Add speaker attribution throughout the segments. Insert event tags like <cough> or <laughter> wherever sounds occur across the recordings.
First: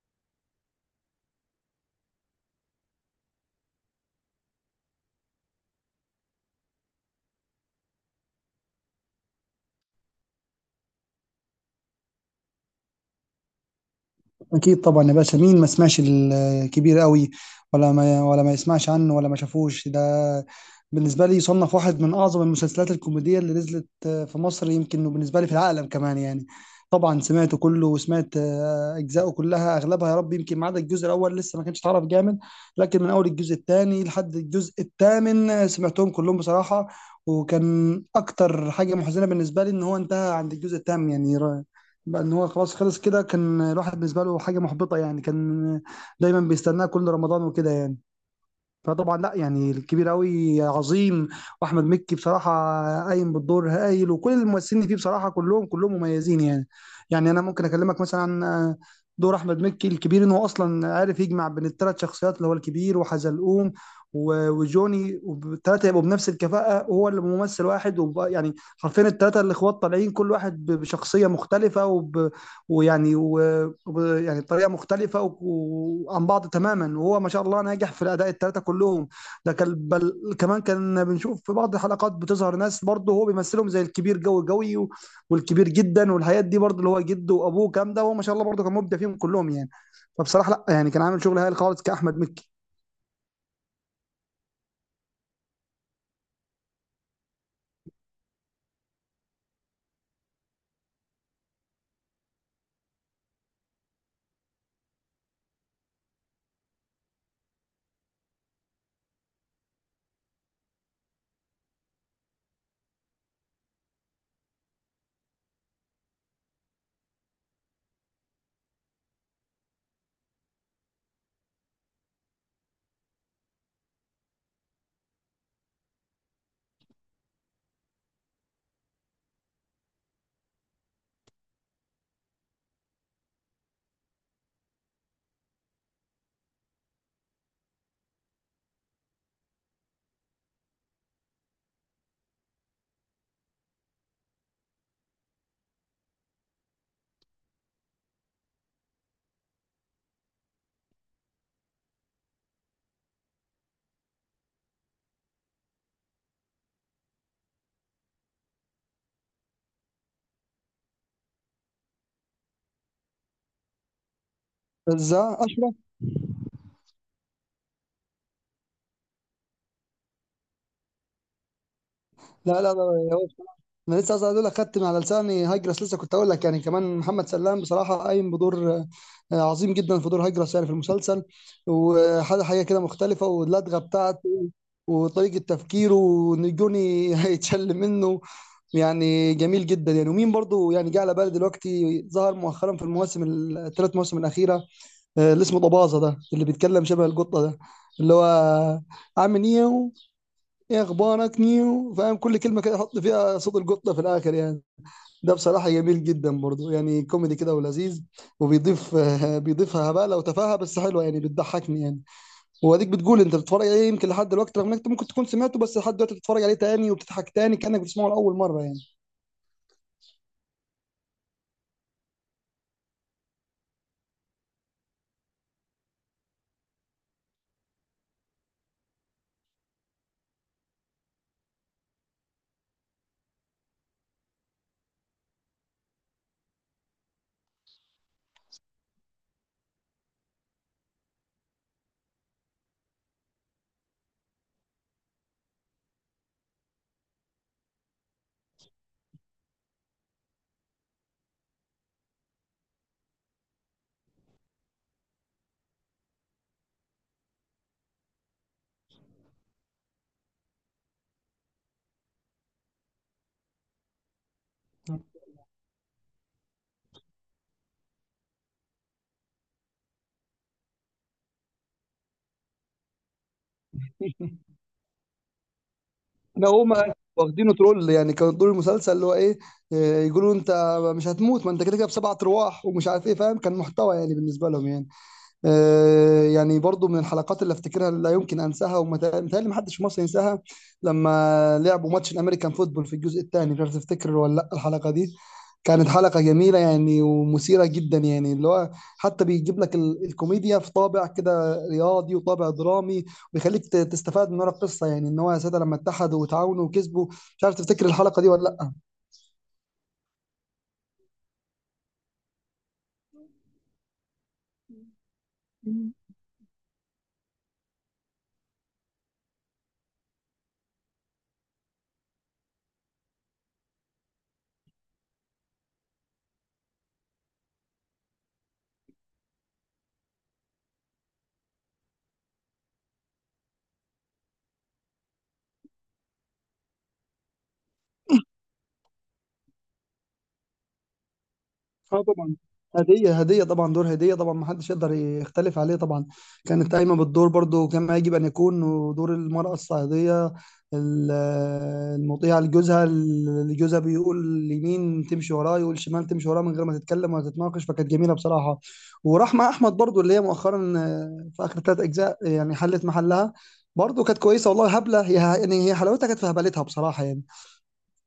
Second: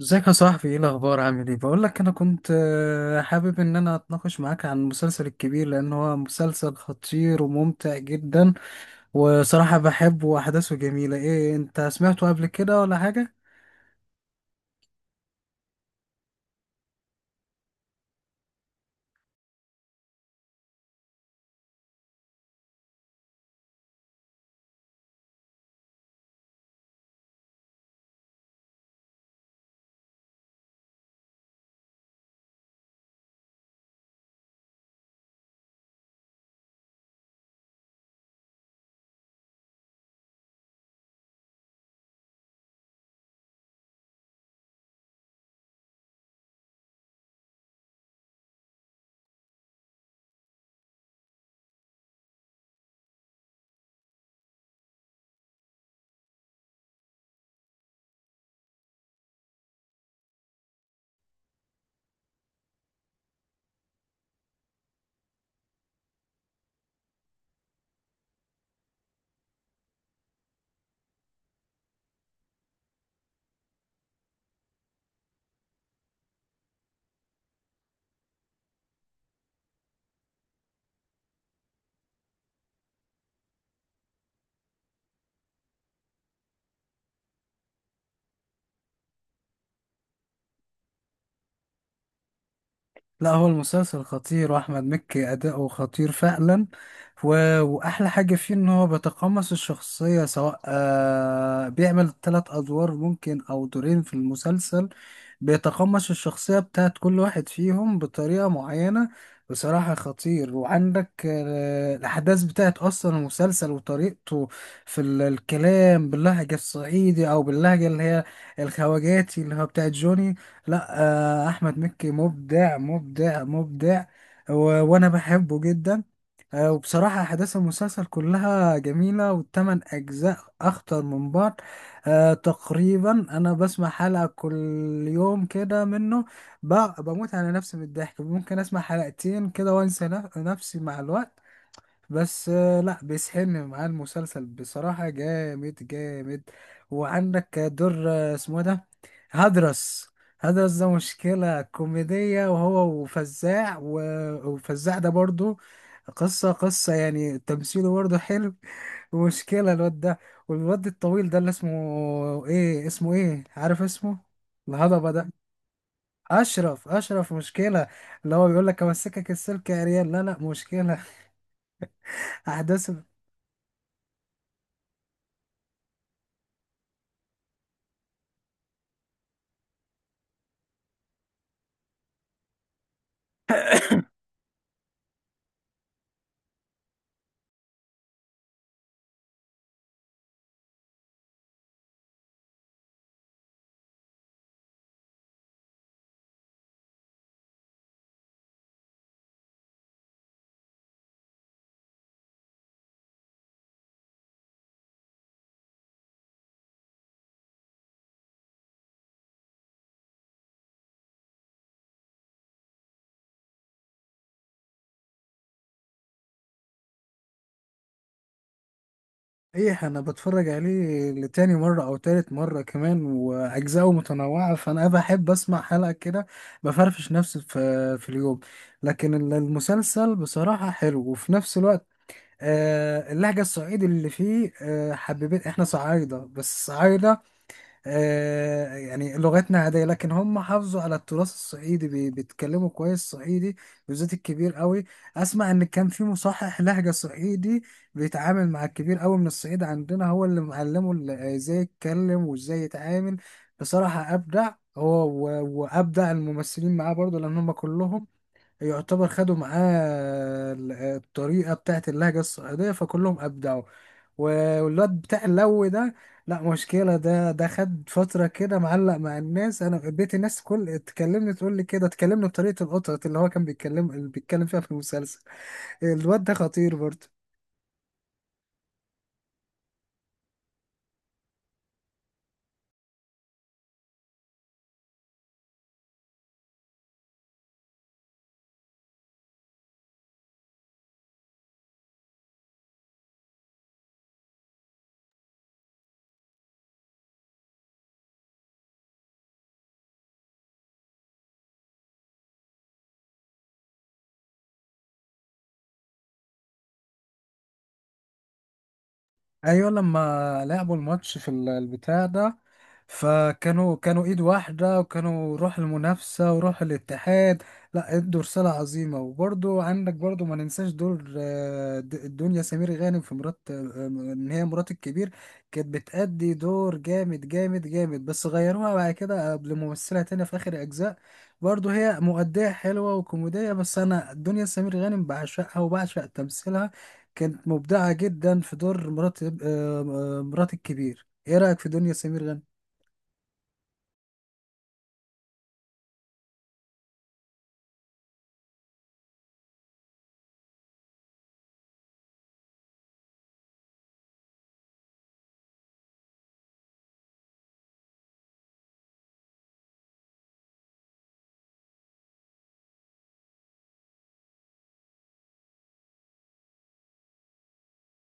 Speaker 1: ازيك يا صاحبي؟ ايه الاخبار؟ عامل ايه؟ بقول لك انا كنت حابب ان انا اتناقش معاك عن المسلسل الكبير، لان هو مسلسل خطير وممتع جدا. وصراحة بحبه واحداثه جميلة. ايه انت سمعته قبل كده ولا حاجة؟
Speaker 2: اكيد طبعا يا باشا، مين ما سمعش الكبير قوي ولا ما يسمعش عنه ولا ما شافوش ده. بالنسبه لي، يصنف واحد من اعظم المسلسلات الكوميديه اللي نزلت في مصر يمكن، وبالنسبه لي في العالم كمان يعني. طبعا سمعته كله وسمعت اجزائه كلها اغلبها يا رب، يمكن ما عدا الجزء الاول لسه ما كانش اتعرف جامد. لكن من اول الجزء الثاني لحد الجزء الثامن سمعتهم كلهم بصراحه. وكان اكتر حاجه محزنه بالنسبه لي ان هو انتهى عند الجزء الثامن يعني. بقى ان هو خلاص خلص كده، كان الواحد بالنسبه له حاجه محبطه يعني، كان دايما بيستناه كل رمضان وكده يعني. فطبعا لا يعني، الكبير قوي عظيم، واحمد مكي بصراحه قايم بالدور هايل، وكل الممثلين اللي فيه بصراحه كلهم كلهم مميزين يعني. يعني انا ممكن اكلمك مثلا عن دور احمد مكي الكبير، ان هو اصلا عارف يجمع بين الثلاث شخصيات اللي هو الكبير وحزلقوم وجوني، والثلاثه يبقوا بنفس الكفاءه، هو اللي ممثل واحد يعني حرفيا الثلاثه الاخوات طالعين، كل واحد بشخصيه مختلفه وب ويعني و... و- يعني طريقه مختلفه وعن بعض تماما، وهو ما شاء الله ناجح في الاداء الثلاثه كلهم. ده كان كمان كان بنشوف في بعض الحلقات بتظهر ناس برضه هو بيمثلهم، زي الكبير جوي جوي والكبير جدا، والحاجات دي برضه اللي هو جده وابوه كام ده، وهو ما شاء الله برضه كان مبدع فيهم كلهم يعني. فبصراحه لا يعني، كان عامل شغل هايل خالص كاحمد مكي.
Speaker 1: لا، هو المسلسل خطير واحمد مكي اداؤه خطير فعلا. واحلى حاجه فيه ان هو بيتقمص الشخصيه، سواء بيعمل 3 ادوار ممكن او دورين في المسلسل. بيتقمص الشخصيه بتاعت كل واحد فيهم بطريقه معينه. بصراحه خطير. وعندك الاحداث بتاعت اصلا المسلسل وطريقته في الكلام باللهجه الصعيدي او باللهجه اللي هي الخواجاتي اللي هو بتاعت جوني. لا. احمد مكي مبدع مبدع مبدع. و... وانا بحبه جدا. وبصراحة أحداث المسلسل كلها جميلة والتمن أجزاء أخطر من بعض. أه، تقريبا. أنا بسمع حلقة كل يوم كده منه. بموت على نفسي من الضحك. ممكن أسمع حلقتين كده وأنسى نفسي مع الوقت. بس لا، بيسحلني معاه المسلسل بصراحة جامد جامد. وعندك دور اسمه ده هدرس. هدرس ده مشكلة كوميدية، وهو وفزاع وفزاع ده برضو قصة قصة يعني، تمثيله برضو حلو. ومشكلة الواد ده. والواد الطويل ده اللي اسمه ايه، اسمه ايه، عارف اسمه؟ الهضبة ده.
Speaker 2: ازاي اشرف؟
Speaker 1: أشرف، أشرف مشكلة. اللي هو بيقول لك: أمسكك السلك يا ريال، لا لا، مشكلة. <laughs>
Speaker 2: لا لا لا
Speaker 1: أحداث.
Speaker 2: لا، هو بصراحة انا لسه عايز اقول لك، خدت من على لساني هاجرس، لسه كنت اقول لك يعني، كمان محمد سلام بصراحه قايم بدور عظيم جدا في دور هاجرس يعني في المسلسل. وحاجه حاجه كده مختلفه، واللدغه بتاعته وطريقه تفكيره، وان جوني <laughs> هيتشل منه يعني. جميل جدا يعني، ومين برضو يعني جه على بالي دلوقتي، ظهر مؤخرا في المواسم الثلاث مواسم الاخيره، اللي اسمه طبازه ده، اللي بيتكلم شبه القطه ده، اللي هو عامل ايه، ايه اخبارك نيو، فاهم كل كلمه كده يحط فيها صوت القطه في الاخر يعني. ده بصراحه جميل جدا برضو يعني، كوميدي كده ولذيذ، وبيضيف <laughs> بيضيفها هبالة وتفاهه، بس حلوه يعني بتضحكني يعني. واديك بتقول انت بتتفرج عليه يمكن لحد دلوقتي، رغم انك أنت ممكن تكون سمعته، بس لحد دلوقتي بتتفرج عليه تاني وبتضحك تاني كانك بتسمعه لاول مره يعني.
Speaker 1: ايه، انا بتفرج عليه لتاني مرة او تالت مرة كمان، واجزاءه متنوعة، فانا بحب اسمع حلقة كده، بفرفش نفسي في اليوم. لكن المسلسل بصراحة حلو، وفي نفس الوقت اللهجة الصعيدي اللي فيه، حبيبين، احنا صعايدة بس صعايدة. يعني لغتنا عادية، لكن هم حافظوا على التراث الصعيدي، بيتكلموا كويس صعيدي، بالذات الكبير قوي. اسمع، ان كان في مصحح لهجة صعيدي بيتعامل مع الكبير قوي من الصعيد عندنا، هو اللي معلمه ازاي يتكلم وازاي يتعامل. بصراحة ابدع هو وابدع الممثلين معاه برضه، لان هم كلهم يعتبر خدوا معاه الطريقة بتاعت اللهجة الصعيدية، فكلهم أبدعوا. والواد بتاع اللو ده، لا مشكلة. ده خد فترة كده معلق مع الناس، أنا بقيت الناس كل تكلمني تقول لي كده، تكلمني بطريقة القطط اللي هو كان بيتكلم اللي بيتكلم فيها في المسلسل. الواد ده
Speaker 2: ده
Speaker 1: خطير
Speaker 2: هما
Speaker 1: برضه.
Speaker 2: واخدينه ترول يعني، كانوا طول المسلسل اللي هو ايه، يقولوا انت مش هتموت، ما انت كده كده بسبعة ارواح ومش عارف ايه، فاهم كان محتوى يعني بالنسبه لهم يعني. يعني برضو من الحلقات اللي افتكرها اللي لا يمكن انساها، ومتهيألي محدش في مصر ينساها، لما لعبوا ماتش الامريكان فوتبول في الجزء الثاني، مش عارف تفتكر ولا لا الحلقه دي. كانت حلقه جميله يعني ومثيره جدا يعني، اللي هو حتى بيجيب لك الكوميديا في طابع كده رياضي وطابع درامي، ويخليك تستفاد من ورا القصه يعني، ان هو يا ساده لما اتحدوا وتعاونوا وكسبوا. مش عارف تفتكر الحلقه دي ولا لا.
Speaker 1: ايوه، لما لعبوا الماتش في البتاع ده، فكانوا ايد واحده، وكانوا روح المنافسه وروح الاتحاد. لا، ادوا رساله عظيمه. وبرضو عندك، برضو ما ننساش دور الدنيا سمير غانم في مرات ان هي مرات الكبير. كانت بتأدي دور جامد جامد جامد، بس غيروها بعد كده لممثله تانية في اخر اجزاء. برضو هي مؤديه حلوه وكوميديه، بس انا الدنيا سمير غانم بعشقها وبعشق تمثيلها. كانت مبدعة جدا في دور مرات مرات الكبير. ايه رأيك في دنيا
Speaker 2: اه
Speaker 1: سمير
Speaker 2: طبعا.
Speaker 1: غانم؟
Speaker 2: هدية طبعا، دور هدية طبعا، ما حدش يقدر يختلف عليه طبعا، كانت قايمة بالدور برضو كما يجب أن يكون، ودور المرأة الصعيدية ال- المطيعة لجوزها، اللي جوزها بيقول يمين تمشي وراه، يقول شمال تمشي وراه، من غير ما تتكلم ولا تتناقش، فكانت جميلة بصراحة. ورحمة أحمد برضو اللي هي مؤخرا في آخر ثلاث أجزاء يعني حلت محلها، برضو كانت كويسة والله، هبلة هي يعني، هي حلاوتها كانت في هبلتها بصراحة يعني.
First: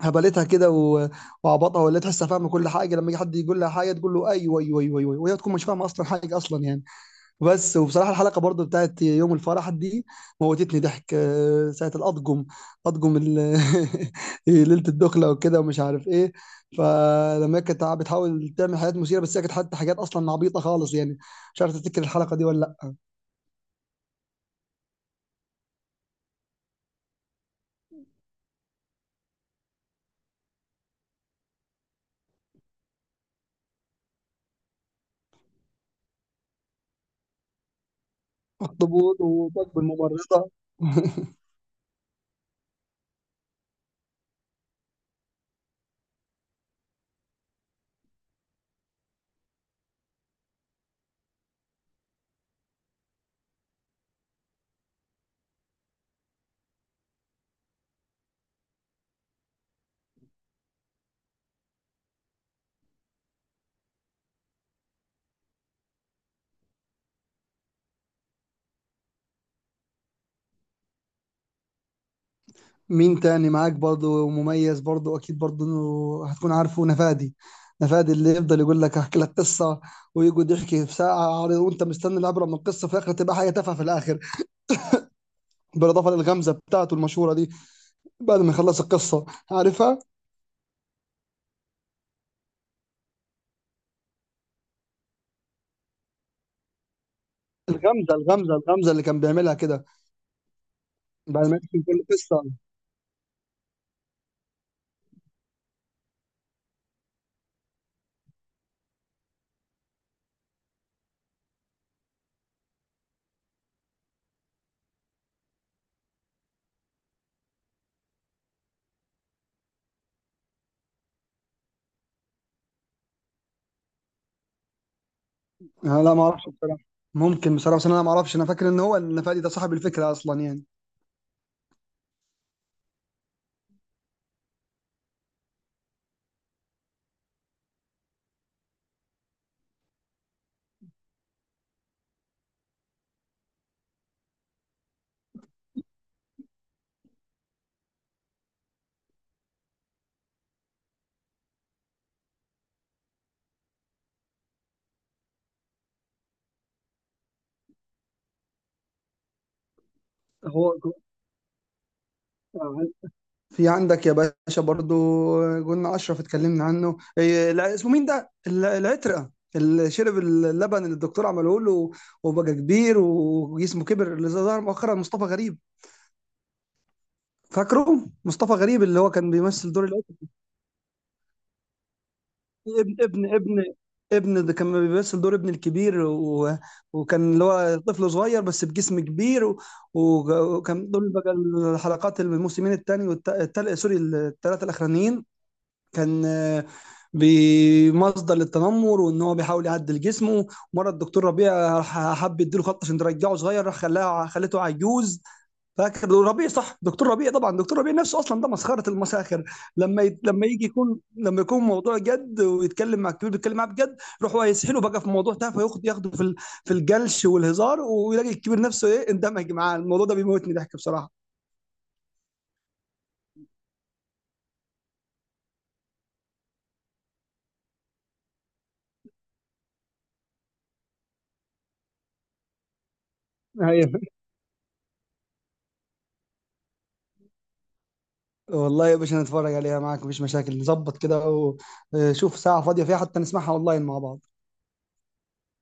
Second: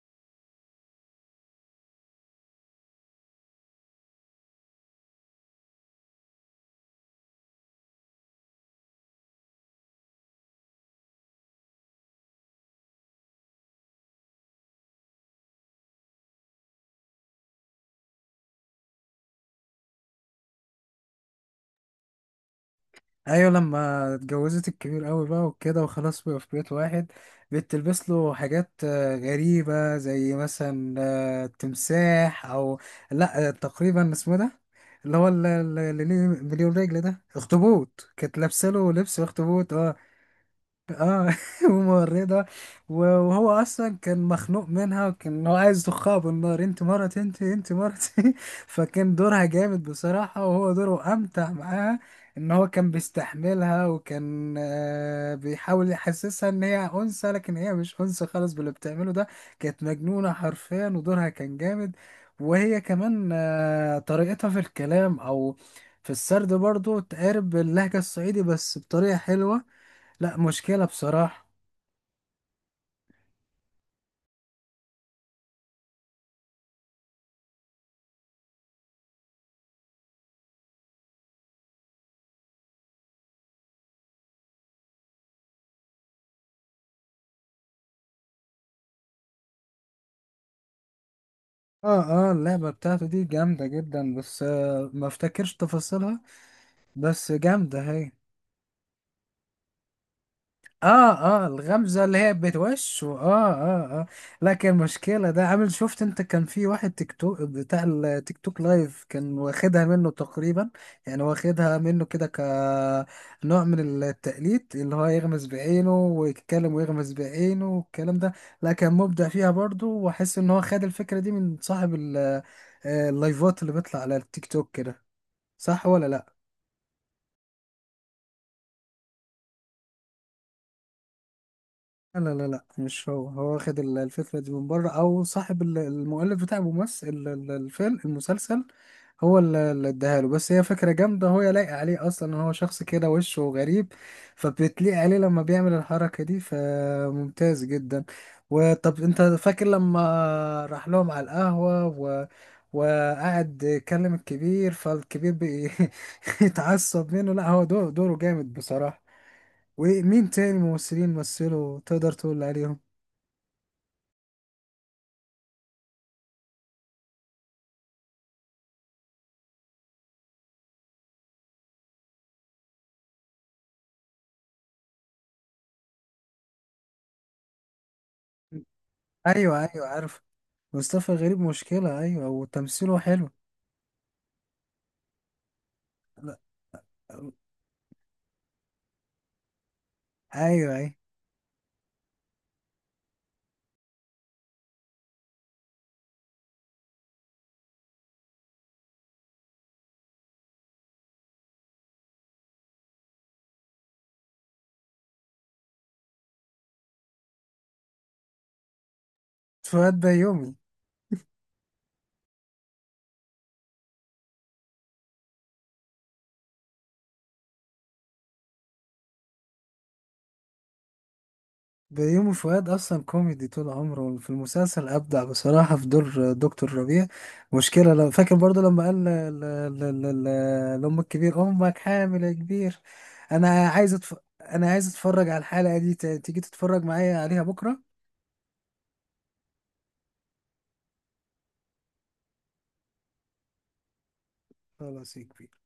Speaker 2: هبلتها كده وعبطها، ولا تحسها فاهمه كل حاجه، لما يجي حد يقول لها حاجه تقول له ايوه ايوه ايوه ايوه أيوة، وهي تكون مش فاهمه اصلا حاجه اصلا يعني. بس وبصراحه الحلقه برضو بتاعت يوم الفرح دي موتتني ضحك، ساعه الاطقم، اطقم ال- <laughs> ليله الدخله وكده ومش عارف ايه. فلما هي كانت بتحاول تعمل حاجات مثيره، بس هي كانت حتى حاجات اصلا عبيطه خالص يعني. مش عارف تفتكر الحلقه دي ولا لا.
Speaker 1: ايوه، لما اتجوزت الكبير قوي بقى وكده، وخلاص بقى في بيت واحد، بتلبس له حاجات غريبة، زي مثلا تمساح، او لا، تقريبا اسمه ده اللي هو اللي ليه مليون رجل، ده اخطبوط، كانت لابسه له
Speaker 2: اخطبوط
Speaker 1: لبس اخطبوط.
Speaker 2: وطق
Speaker 1: اه.
Speaker 2: الممرضه
Speaker 1: اه.
Speaker 2: <laughs>
Speaker 1: <laughs> ومورده. وهو اصلا كان مخنوق منها، وكان هو عايز يخها بالنار: انت مرتي، انت مرتي! <laughs> فكان دورها جامد بصراحه، وهو دوره امتع معاها، ان هو كان بيستحملها، وكان بيحاول يحسسها ان هي انثى، لكن هي مش انثى خالص باللي بتعمله ده. كانت مجنونه حرفيا، ودورها كان جامد. وهي كمان طريقتها في الكلام، او في السرد، برضو تقارب اللهجه الصعيدي بس بطريقه حلوه. لا مشكلة بصراحة.
Speaker 2: مين تاني معاك برضو مميز؟ برضو اكيد برضو انه هتكون عارفه، نفادي، نفادي اللي يفضل يقول لك احكي لك قصه، ويقعد يحكي في ساعه عريضة، وانت مستني العبره من القصه، في الاخر تبقى حاجه تافهه في الاخر، بالاضافه للغمزه بتاعته المشهوره دي بعد ما يخلص القصه، عارفها؟
Speaker 1: اه، اه، اللعبة بتاعته دي جامدة جدا، بس ما افتكرش تفاصيلها، بس جامدة هي.
Speaker 2: الغمزه الغمزه الغمزه اللي كان بيعملها كده
Speaker 1: اه، اه،
Speaker 2: بعد ما يحكي
Speaker 1: الغمزة
Speaker 2: كل
Speaker 1: اللي هي
Speaker 2: قصه.
Speaker 1: بتوش، واه اه اه اه. لكن المشكلة ده عامل، شفت انت كان في واحد تيك توك بتاع التيك توك لايف كان واخدها منه تقريبا، يعني واخدها منه كده كنوع من التقليد اللي هو يغمز بعينه ويتكلم ويغمز بعينه والكلام ده. لا، كان مبدع فيها برضو، واحس ان هو خد الفكرة دي من صاحب اللايفات اللي بيطلع على التيك توك كده. صح
Speaker 2: أنا
Speaker 1: ولا
Speaker 2: لا ما
Speaker 1: لا؟
Speaker 2: اعرفش بصراحه، ممكن بصراحه، بس انا ما اعرفش، انا فاكر ان هو نفادي ده صاحب الفكره اصلا يعني.
Speaker 1: لا، لا، لا، مش هو واخد الفكرة دي من بره، أو صاحب المؤلف بتاع الممثل الفيلم المسلسل. هو اللي اداها له، بس هي فكرة جامدة، هو لايق عليه أصلا إن هو شخص كده وشه غريب، فبتليق عليه لما بيعمل الحركة دي، فممتاز جدا. وطب أنت فاكر لما راح لهم على القهوة وقعد يكلم الكبير، فالكبير بيتعصب <laughs> منه؟ لا هو دوره جامد بصراحة. ومين تاني
Speaker 2: هو
Speaker 1: ممثلين مثلوا تقدر تقول عليهم؟
Speaker 2: في عندك يا باشا برضو، قلنا اشرف اتكلمنا عنه، إيه، لا، اسمه مين ده العترقه، اللي شرب اللبن اللي الدكتور عمله له وبقى كبير وجسمه كبر، اللي ظهر مؤخرا، مصطفى غريب، فاكره مصطفى غريب اللي هو كان
Speaker 1: ايوه،
Speaker 2: بيمثل
Speaker 1: ايوه،
Speaker 2: دور
Speaker 1: عارف.
Speaker 2: العترقه.
Speaker 1: مصطفى غريب مشكلة، ايوه، وتمثيله
Speaker 2: ابن
Speaker 1: حلو.
Speaker 2: ابن ابن ابن ده كان بيمثل دور ابن الكبير
Speaker 1: لا.
Speaker 2: وكان اللي هو طفل صغير بس بجسم كبير
Speaker 1: ايوه، ايوه.
Speaker 2: وكان دول بقى الحلقات الموسمين الثاني والثالث، سوري، الثلاثه الاخرانيين. كان بمصدر للتنمر، وان هو بيحاول يعدل جسمه، مره الدكتور ربيع راح حب يديله خط عشان ترجعه صغير، راح خلاها خلته عجوز. فاكر دكتور ربيع؟ صح، دكتور ربيع طبعا، دكتور ربيع نفسه اصلا ده مسخره المساخر.
Speaker 1: فؤاد
Speaker 2: لما يت... لما
Speaker 1: بيومي.
Speaker 2: يجي يكون لما يكون موضوع جد ويتكلم مع الكبير بيتكلم معاه بجد، يروح هو يسحله بقى في موضوع تافه، ياخده في في الجلش والهزار، ويلاقي الكبير نفسه ايه اندمج معاه الموضوع ده، بيموتني ضحك بصراحه.
Speaker 1: بيومي فؤاد اصلا كوميدي طول عمره. في المسلسل ابدع بصراحة في دور دكتور ربيع. مشكلة. لو فاكر برضو لما قال لام الكبير: امك حامل يا كبير. انا
Speaker 2: هي
Speaker 1: عايز أتف... انا عايز اتفرج على الحلقة دي تاني. تيجي تتفرج معايا عليها بكرة؟
Speaker 2: والله يا باشا نتفرج عليها معاك مفيش مشاكل، نظبط كده وشوف ساعة فاضية فيها، حتى نسمعها اونلاين مع بعض.
Speaker 1: خلاص يا كبير.